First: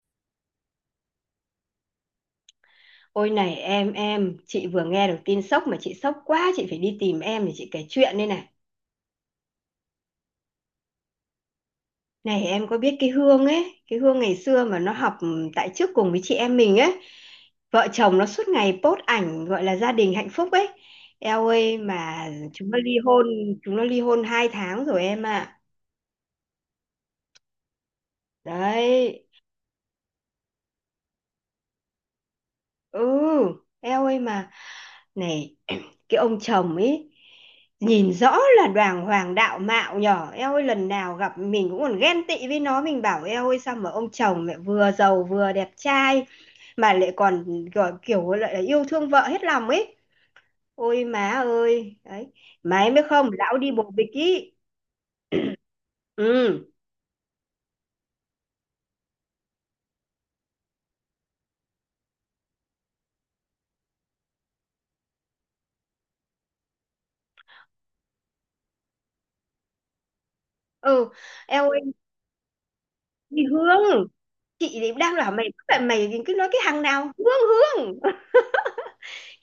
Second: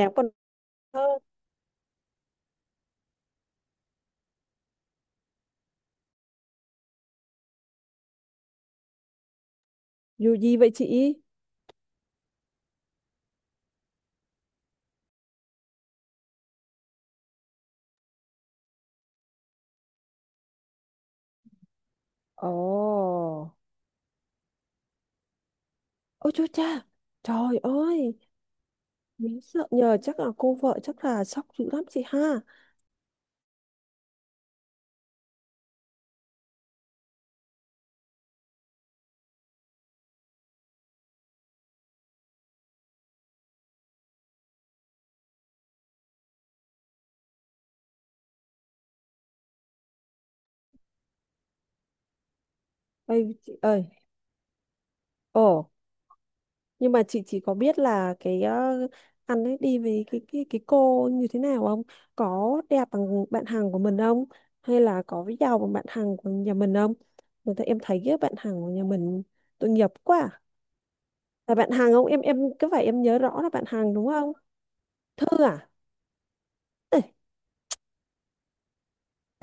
Nhạc còn thơ Ôi này em, chị vừa nghe được tin sốc mà chị sốc quá, chị phải đi tìm em để chị kể chuyện đây này. dù gì vậy chị? Này em có biết cái Hương ấy, cái Hương ngày xưa mà nó học tại trước cùng với chị em mình ấy, vợ chồng nó suốt ngày post ảnh gọi là gia đình hạnh phúc ấy. Eo ơi mà chúng nó ly Ồ, hôn, chúng nó ly hôn 2 tháng rồi em ạ. ôi chúa cha, trời ơi, Đấy, mình sợ nhờ, chắc là cô vợ chắc là sốc dữ lắm chị ha. ừ, eo ơi mà này cái ông chồng ấy nhìn rõ là đoàn hoàng đạo mạo nhỏ, eo ơi lần nào gặp mình cũng còn ghen tị với nó, mình bảo eo ơi sao mà ông chồng lại vừa giàu vừa đẹp trai mà lại còn gọi kiểu lại là yêu thương vợ hết lòng ấy. Ôi má ơi đấy, má em biết không, Ơi chị lão đi bồ ơi, bịch ý. ồ, Ừ. nhưng mà chị chỉ có biết là cái anh ấy đi với cái cô như thế nào không, có đẹp bằng bạn hàng của mình không, hay là có giàu bằng bạn hàng của nhà mình không? Người ta em thấy cái bạn hàng của nhà mình tội nghiệp quá à. Ừ, Là eo bạn ơi. hàng không, em cứ phải em nhớ Đi rõ là bạn hàng Hương, đúng không? chị thì đang bảo Thư mày, à? lại mày cứ nói cái hàng Ê, nào Hương. Hương,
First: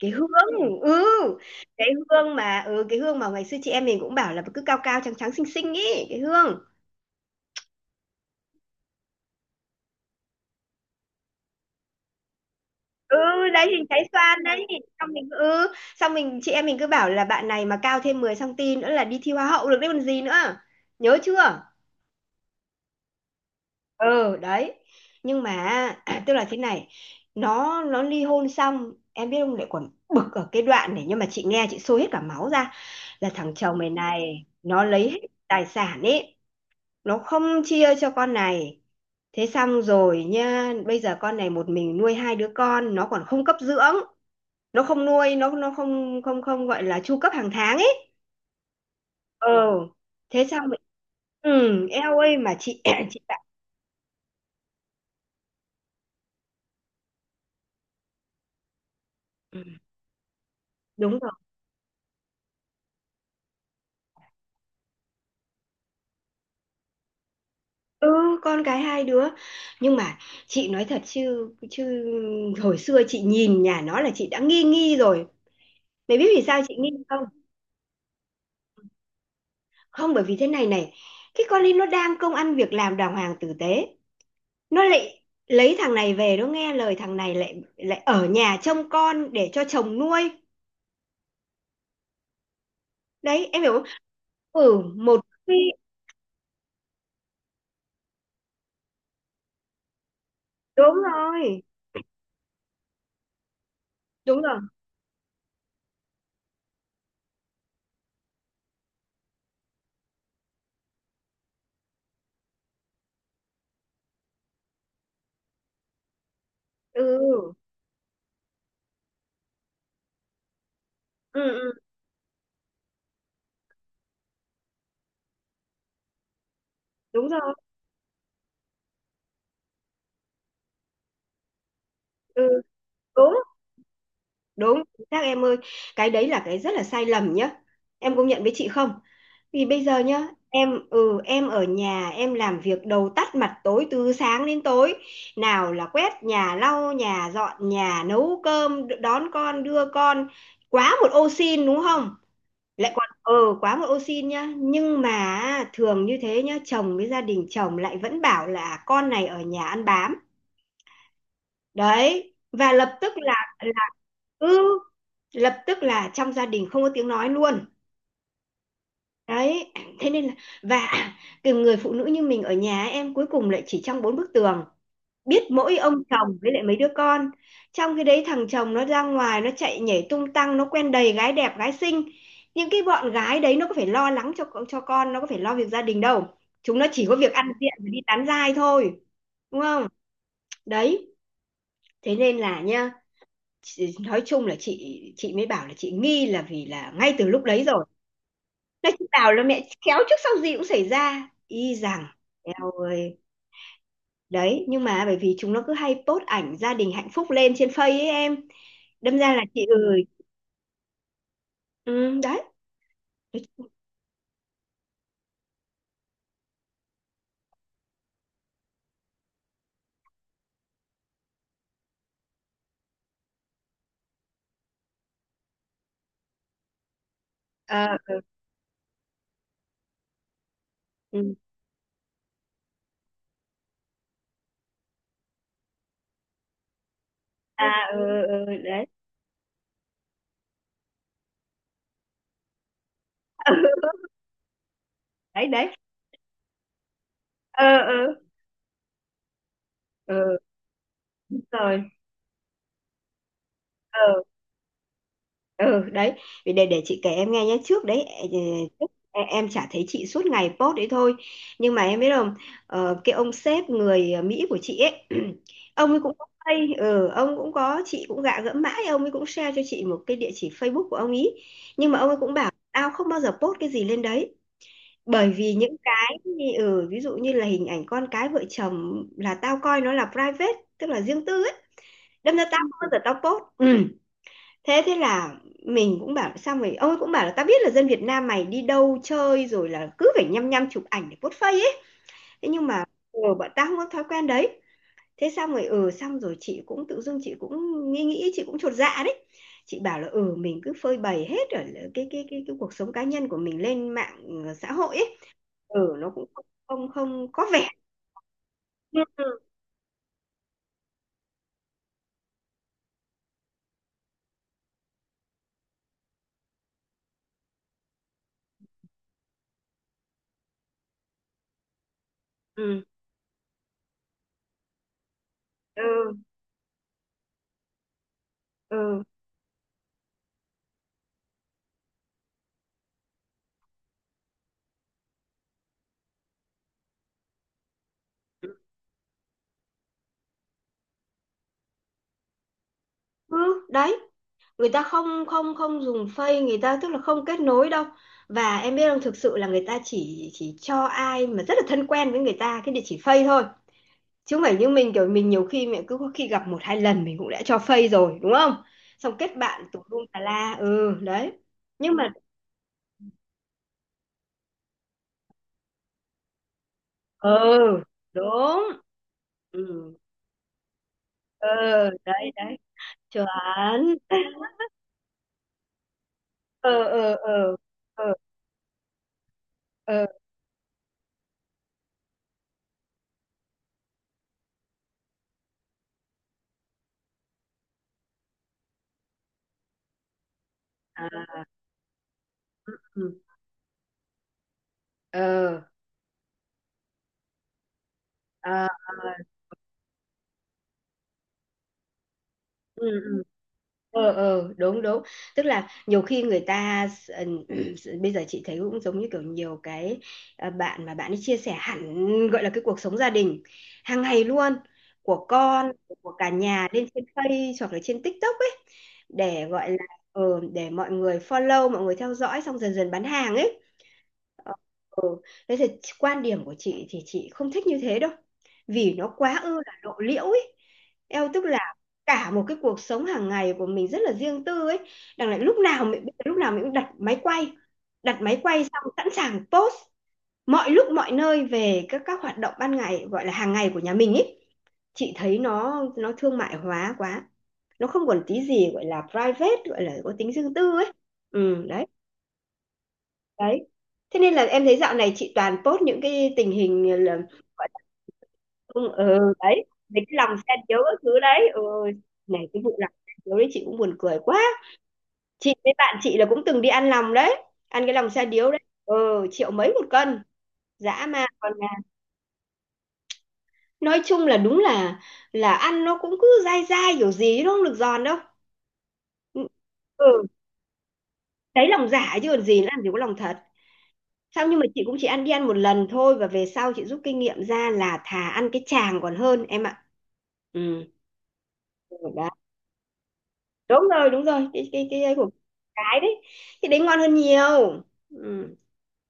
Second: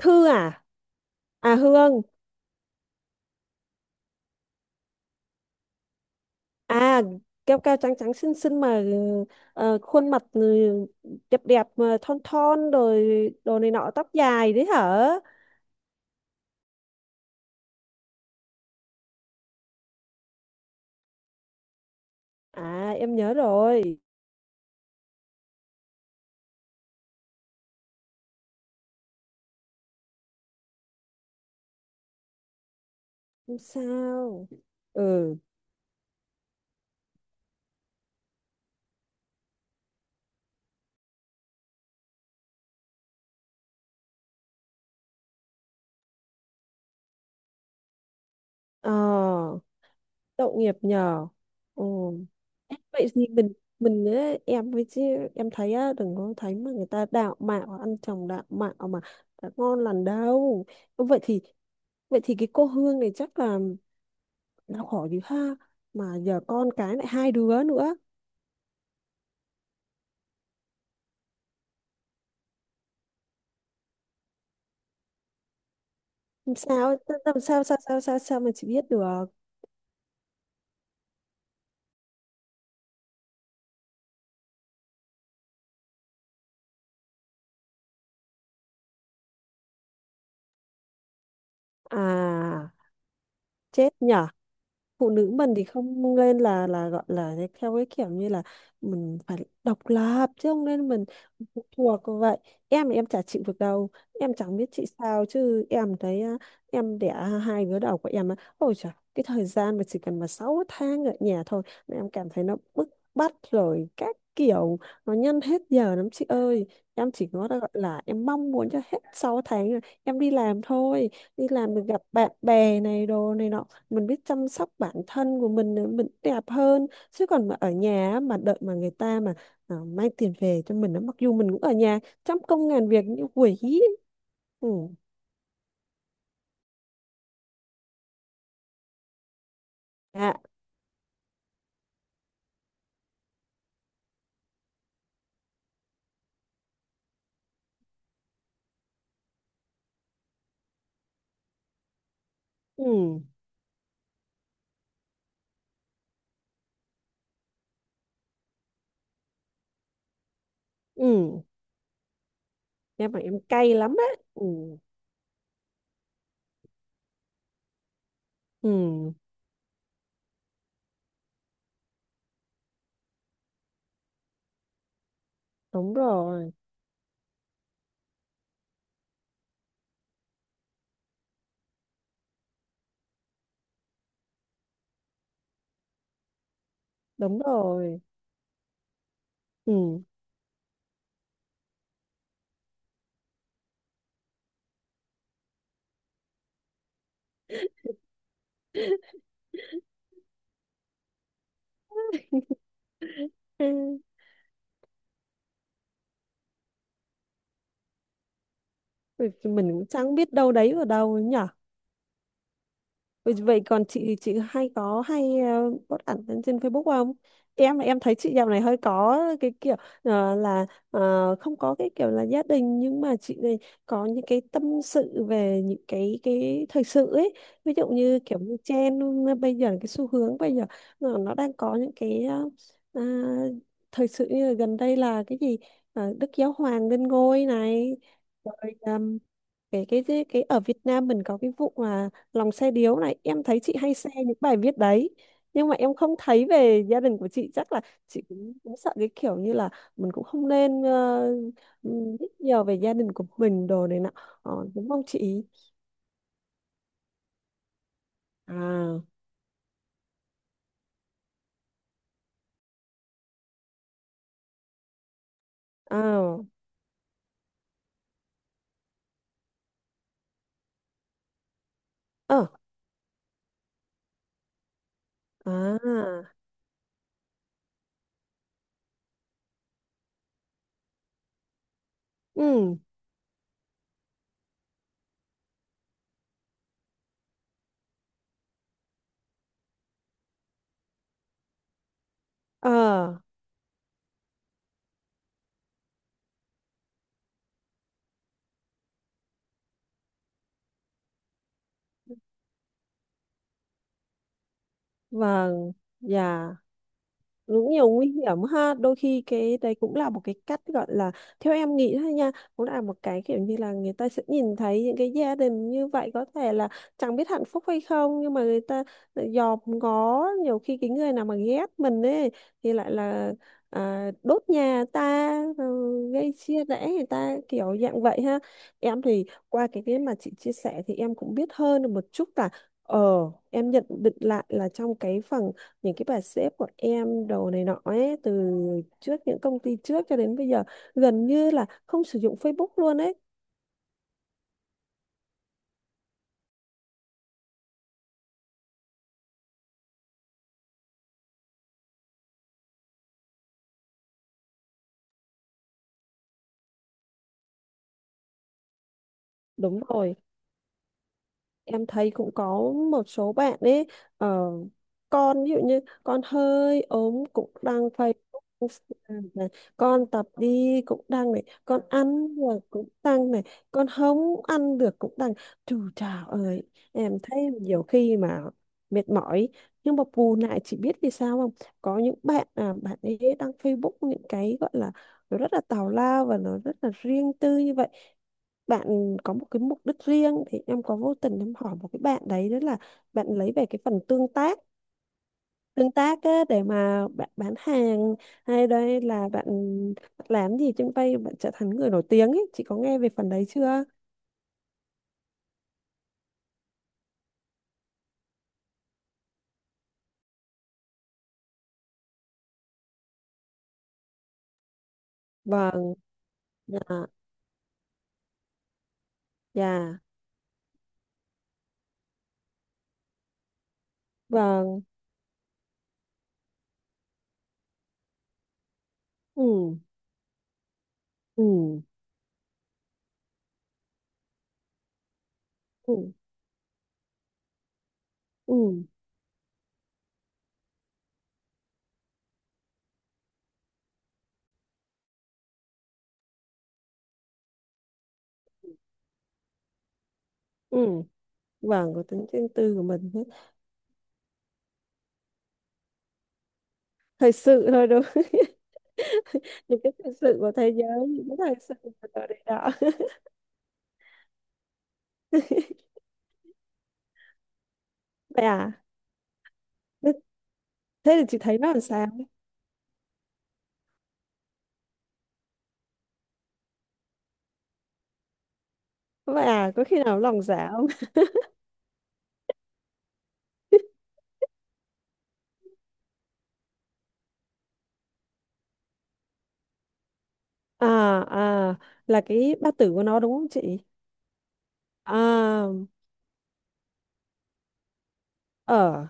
cái hương. à? Ừ, À cái Hương. hương mà cái hương mà ngày xưa chị em mình cũng bảo là cứ cao cao trắng trắng xinh xinh ý, cái hương. À, cao cao trắng trắng xinh xinh mà, ờ, khuôn mặt, ừ, đẹp đẹp mà thon thon Ừ rồi đồ đấy, này hình nọ, trái tóc xoan dài đấy. đấy Xong hả? mình xong mình chị em mình cứ bảo là bạn này mà cao thêm 10 cm nữa là đi thi hoa hậu được đấy còn gì nữa, nhớ chưa? À em nhớ rồi. Ừ đấy, nhưng mà tức là thế này, nó ly hôn xong em biết không, lại còn bực ở cái đoạn này, nhưng mà chị nghe chị sôi hết cả máu ra là thằng Không chồng mày này sao. nó lấy hết Ừ. tài sản ấy, nó không chia cho con này. Thế xong rồi nha, bây giờ con này một mình nuôi hai đứa con, nó còn không cấp dưỡng, nó không nuôi, nó không không không gọi là chu cấp hàng tháng ấy. Ờ. Ờ, Thế tội xong nghiệp rồi, nhờ. Ừ. ừ, eo ơi mà chị Vậy chị thì bảo, mình á, em với chứ em thấy á, đừng có thấy mà người ta đạo mạo, ăn chồng đạo mạo mà đã "Ừ, ngon lành đâu. đúng Vậy rồi. thì, vậy thì cái cô Hương này chắc là đau khổ dữ ha, mà giờ con cái lại hai đứa nữa. Ừ, con cái hai đứa. Nhưng mà chị nói thật chứ chứ hồi xưa chị nhìn nhà nó là chị đã nghi nghi rồi. Mày biết vì Làm sao chị nghi sao, không? làm sao, sao sao sao sao mà chị biết được? Không, bởi vì thế này này, cái con ấy nó đang công ăn việc làm đàng hoàng tử tế, nó lại lấy thằng này về, nó nghe lời thằng này lại lại ở nhà trông con để cho chồng nuôi, À, đấy em hiểu không? chết nhỉ. Ừ Phụ một nữ khi mình thì không nên là gọi là cái- theo cái kiểu như là mình phải độc lập, chứ không nên đúng mình rồi phụ thuộc vậy. Em thì em chả chịu được đâu. Em đúng chẳng rồi. biết chị sao chứ em thấy á, em đẻ hai đứa đầu của em á, ôi trời, cái thời gian mà chỉ cần mà 6 tháng ở nhà thôi là em cảm thấy nó bức bách rồi các kiểu, nó nhân hết giờ lắm chị ơi. Em chỉ có Ừ, gọi là em mong muốn cho hết 6 tháng rồi em đi làm thôi. ừ, Đi ừ làm được gặp bạn bè này đồ này nọ, mình biết chăm sóc bản thân của mình nữa, mình đẹp hơn, chứ đúng còn rồi. mà ở nhà á, mà đợi mà người ta mà à, mang tiền về cho mình á, mặc dù mình cũng ở nhà trăm Ừ công ngàn việc như đúng. quỷ. Đúng, Ừ, chính xác em ơi. Cái đấy là cái rất là sai lầm nhá. Em công nhận với chị không? Vì bây giờ nhá, à, em em ở nhà em làm việc đầu tắt mặt tối từ sáng đến tối. Nào là quét nhà, lau nhà, dọn nhà, nấu cơm, đón con, đưa con. Quá một ô xin đúng không? Lại còn ừ, quá một ô xin nhá. Nhưng mà thường như thế nhá, chồng với gia đình chồng lại vẫn bảo là con này ở nhà ăn bám. ừ, Đấy, và lập tức nhưng mà là em cay là lắm á. Ừ, ừ lập tức là trong gia đình không có tiếng nói luôn. ừ, Đấy, thế nên là, và cái người phụ nữ như mình ở nhà em cuối cùng lại chỉ trong bốn bức tường, biết mỗi ông đúng chồng với rồi, lại mấy đứa con. Trong cái đấy thằng chồng nó ra ngoài nó chạy nhảy tung tăng, nó quen đầy gái đẹp gái xinh. Những cái bọn gái đấy nó có phải lo lắng cho con, nó có phải lo việc gia đình đâu, chúng nó chỉ có việc đúng ăn diện và đi rồi, tán giai thôi, đúng không? ừ. Đấy, thế nên là nha, nói chung là chị mới bảo là chị nghi là vì là ngay từ lúc đấy rồi. Nói chị bảo là mẹ khéo trước sau gì cũng xảy ra y rằng, eo ơi. Đấy nhưng mà bởi vì chúng nó cứ hay post ảnh gia đình hạnh phúc lên trên Face ấy em, đâm Ừ, ra là chị mình cũng ơi. chẳng biết đâu đấy ở đâu ấy nhỉ. Ừ, đấy. Vậy vậy còn chị hay có hay, ờ, post ảnh lên trên Facebook không? Em thấy chị dạo này hơi có cái kiểu, ờ, là, ờ, không có cái kiểu là gia đình, nhưng mà chị này có những cái tâm sự về những cái thời sự ấy. Ví dụ Ờ, như kiểu như trend, ờ, bây giờ cái xu hướng bây giờ nó ừ. nó đang có những cái, ờ, à, thời sự như là gần đây là cái gì. Ờ, Đức Giáo Hoàng lên ngôi À này, ừ, ừ, rồi, đấy. ờm, cái ở Việt Nam mình có cái vụ mà lòng xe điếu này, em thấy chị hay share những bài viết đấy. đấy Nhưng đấy. mà em không thấy về gia đình của chị, Ờ chắc là ừ, chị cũng, cũng sợ cái kiểu như là mình ừ. cũng Ừ. không nên, Rồi. Biết nhiều về gia đình của mình đồ này Ờ. nọ, ờ, đúng không chị? Ừ đấy, vì để chị kể em nghe nhé. Trước đấy ờ, trước À, em chả thấy chị suốt ngày post đấy thôi, nhưng mà em biết không, ờ, cái ông sếp người Mỹ của chị ấy ông ấy cũng có à, pay, ừ, ông cũng có, chị cũng gạ gẫm mãi ông ấy cũng share cho chị một cái địa chỉ Facebook của ông ấy, nhưng mà ông ấy cũng ờ, bảo tao không bao giờ post cái gì lên đấy, bởi vì những cái à, ừ, ví dụ như là hình ảnh con cái vợ chồng là tao coi nó là private, tức là riêng tư ấy, đâm ra tao ừ, không bao giờ post. Ừ, thế thế là mình cũng bảo, xong rồi ông ấy cũng bảo là ta biết là dân Việt Nam mày đi đâu chơi rồi là cứ phải nhăm nhăm chụp ảnh để post face ấy, thế nhưng ờ, mà ừ, bọn ta không có thói quen đấy. Thế xong rồi xong rồi chị cũng tự dưng chị cũng nghĩ, chị cũng chột dạ đấy. Chị bảo là ừ mình cứ phơi bày hết ở cái cuộc sống cá nhân của mình lên mạng, ừ, xã hội ấy, vâng, ừ nó cũng không dạ. không, không có vẻ. Cũng nhiều nguy hiểm ha, đôi khi Ừ. cái đấy cũng là một cái cách gọi là, theo em nghĩ thôi nha, cũng là một cái kiểu như là người ta sẽ nhìn thấy những cái gia đình như vậy, có thể là chẳng biết hạnh phúc hay không, nhưng mà người ta lại dòm ngó, nhiều khi cái người nào mà ghét mình ấy thì lại là à, đốt nhà ta rồi Ừ. gây chia rẽ người ta kiểu dạng vậy ha. Ừ. Em thì qua cái mà chị chia sẻ thì em cũng biết hơn được một chút là, ờ, em nhận định lại là trong cái phần những cái bà sếp của em đồ này nọ ấy, từ trước những công ty trước cho đến bây giờ gần như là không sử dụng Facebook luôn ấy. Ừ đấy, người ta không không không dùng Face, người ta tức là không kết nối đâu. Và em biết không, thực sự là người ta chỉ cho ai mà rất là thân quen với người ta cái địa chỉ Face thôi, chứ không phải như mình kiểu mình nhiều khi mình cứ có khi gặp một hai lần mình cũng đã cho Face rồi đúng không, xong kết bạn Đúng tùm lum rồi, tà la, ừ đấy. em Nhưng thấy mà cũng có một số bạn ấy, ờ, con ví dụ như con hơi ốm cũng ừ đăng Facebook, đúng, Instagram này, ừ, con tập đi cũng đăng này, ừ con đấy ăn đấy rồi cũng chuẩn. đăng này, con không ăn được cũng đăng. Trời, trời ơi. ờ Em ờ thấy ờ nhiều ờ khi mà mệt mỏi, nhưng mà ờ, bù lại chỉ biết vì sao không, có những bạn à, bạn ấy đăng Facebook những cái gọi là nó rất là tào lao và nó rất là riêng tư như vậy, bạn có một cái mục đích riêng. Thì em có vô à, tình em hỏi một cái bạn đấy, đó là ừ, bạn lấy về cái phần tương tác, ờ, tương tác á, để mà bạn bán hàng, à, hay à, đây là bạn làm gì trên vay bạn trở thành người nổi tiếng ấy. Chị có ừ, nghe về ừ. phần đấy chưa? Ờ ờ đúng đúng, tức là nhiều khi người ta ừ, bây giờ chị thấy cũng giống như kiểu nhiều cái à, bạn mà bạn ấy chia sẻ hẳn gọi là cái cuộc sống gia đình hàng ngày luôn của con, Vâng, của cả nhà dạ, lên trên Face hoặc là trên TikTok ấy, để gọi là dạ, ừ, để mọi người follow, mọi người theo dõi xong dần dần bán hàng ấy. Ờ, vâng, ừ. Thế thì quan điểm của chị thì chị không thích như thế đâu. Vì nó quá ư là ừ, lộ liễu ấy. Eo tức ừ, là cả một cái cuộc sống hàng ngày của mình rất là riêng tư ấy. Đằng lại ừ, lúc nào mình cũng đặt máy ừ, quay xong sẵn sàng post mọi lúc mọi nơi về các hoạt động ban ngày gọi là hàng ngày của nhà mình ấy. Chị thấy nó thương mại hóa quá. Nó không còn tí gì gọi là private, gọi là có tính riêng tư ấy. ừ, Ừ đấy vâng, có tính riêng tư của mình hết. đấy, thế nên là em thấy dạo này chị toàn post những cái tình hình ờ, là Thời gọi sự là thôi đúng không? không, ừ, đấy Những cái về cái thời lòng sự xe của thế điếu các giới, thứ những cái đấy, thời ừ. sự của đời Này cái đó. vụ lòng xe điếu đấy chị cũng buồn cười quá. Chị với bạn chị là cũng từng đi ăn lòng đấy, ăn cái lòng xe Vậy điếu đấy, à, ừ, triệu mấy một cân, dã thế thì man chị còn thấy là, nó làm sao? nói chung là đúng là ăn nó cũng cứ dai dai kiểu gì chứ nó không được giòn đâu. Vậy à, có khi nào Ừ lòng dạ không? đấy, lòng giả chứ còn gì, nó làm gì có lòng thật. Không nhưng mà chị cũng chỉ ăn ăn một lần thôi, và về sau chị rút kinh nghiệm ra là thà ăn cái chàng còn hơn em ạ. Ừ. À, à, Rồi. là Đấy. cái bát tử của nó đúng không chị? Đúng rồi, cái ấy của À, cái đấy. Thì đấy ngon hơn nhiều. Ừ. ở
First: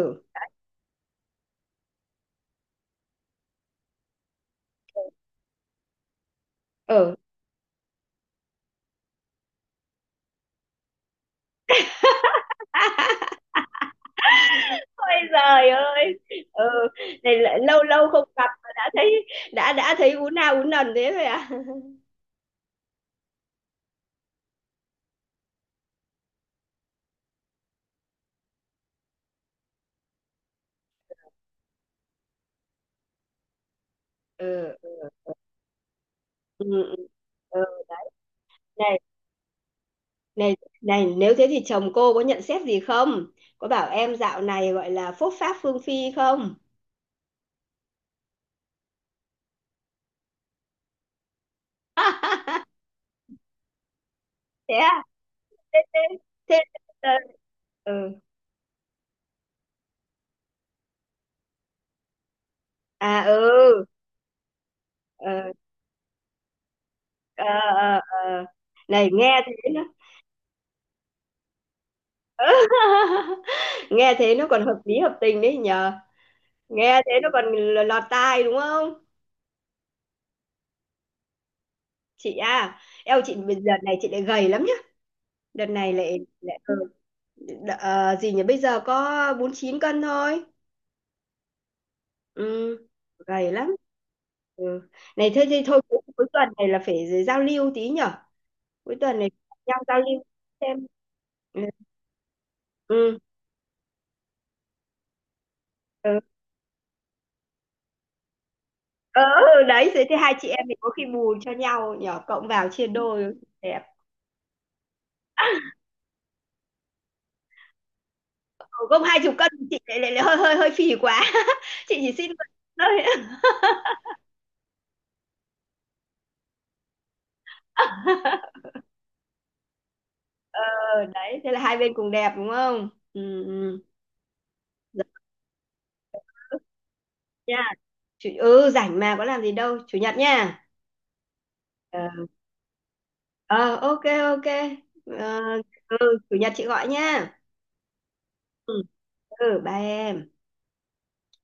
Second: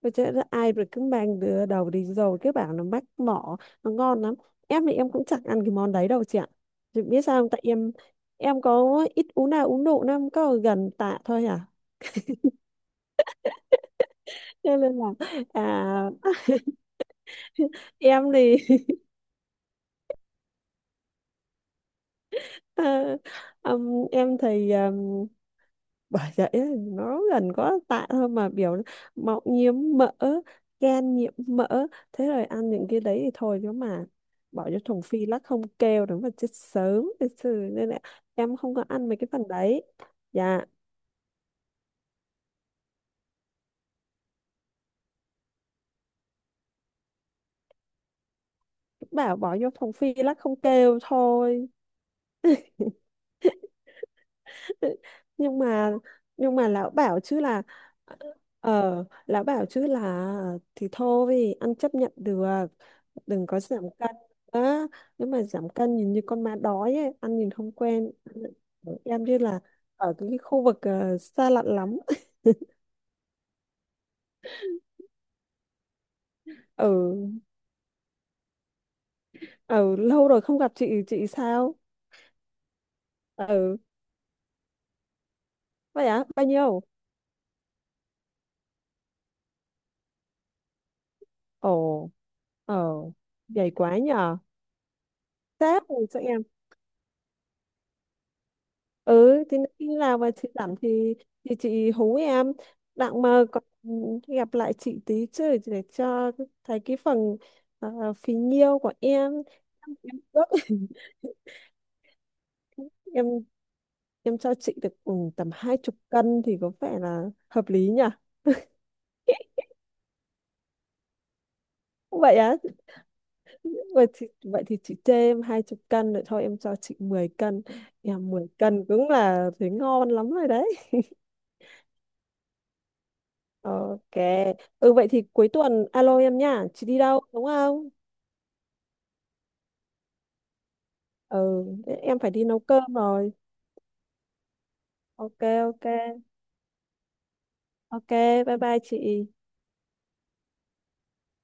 tôi chứ ai, rồi cứ mang đứa đầu đi rồi cứ bảo nó mách mỏ, nó ngon lắm. Em thì em cũng chẳng ăn cái món đấy đâu chị ạ. Chị Ừ. biết sao không, tại em có ít uống nào, uống độ nó có gần tạ thôi à. Cho nên là Ôi giời ơi. à. Ừ. Này lại lâu lâu không Em gặp mà thì đã thấy, đã thấy ú na ú nần thế rồi à. à, em thì bởi vậy ấy, nó gần có tạ thôi mà biểu nó mọng nhiễm mỡ, gan nhiễm mỡ, thế rồi ăn những cái đấy thì thôi chứ mà bỏ Ừ. vô thùng phi lắc không kêu đúng mà chết Ừ. Ừ. sớm thật sự, Ừ. nên là em không có Này, ăn mấy cái phần đấy. này, Dạ, này, nếu thế thì chồng cô có nhận xét gì không? Có bảo em dạo này gọi là phốt pháp phương phi không? bảo bỏ vô thùng phi lắc không kêu thôi. thế à? nhưng Thế mà thế nhưng thế- mà lão ờ, bảo chứ là, ừ. ờ, lão bảo chứ là thì thôi ăn chấp nhận được, À đừng có giảm ừ. cân, đó, nếu mà Ờ giảm cân nhìn như con ma đói ấy, ăn ờ nhìn không ờ quen. ờ. Ừ, Này em như nghe là thế nó, ở cái khu vực, ờ, xa lạ lắm. nghe thế nó còn hợp lý hợp tình đấy nhờ, nghe thế Ở, nó còn lọt tai đúng không? ở lâu rồi không gặp chị sao? Chị à? Eo chị đợt Ừ, này chị lại gầy lắm nhá. Đợt này vậy lại á, bao lại ừ, nhiêu? Gì nhỉ, bây giờ có 49 cân thôi. Ồ, Ừ, ờ, gầy dày lắm. quá nhờ. Ừ. Này thế thì thôi Sếp rồi cho cuối em. tuần này là phải giao lưu tí nhở. Cuối tuần này Ừ thì nhau khi giao nào lưu mà chị giảm xem. thì Ừ. chị hú em, Ừ. đặng mà còn gặp lại chị tí chứ, để Ừ. cho thấy cái phần, ờ, phí nhiêu của Ờ, em. ừ, đấy thế thì Em hai ước. chị em mình có khi bù cho nhau nhỏ cộng vào chia em đôi đẹp. em cho chị được, ừ, tầm hai chục cân thì có vẻ là hợp lý nhỉ? Ừ, không 20 cân thì chị lại hơi hơi hơi phì quá. chị chỉ xin Vậy một á, thôi. Vậy thì chị chê em hai chục cân rồi thôi em cho chị 10 cân. Em 10 cân cũng là thấy ngon lắm rồi ờ, đấy. đấy thế là hai bên cùng đẹp đúng không? Ừ ừ. OK, ừ Dạ vậy thì cuối tuần alo em nha, chị đi đâu đúng nha. không? Ừ rảnh mà có làm gì đâu chủ nhật nha. Ừ, em Ờ. phải đi nấu cơm rồi. Ờ, ok ok. Ờ, OK, OK. ừ chủ nhật chị gọi nha. OK, bye Ừ. bye chị. Ừ bye em.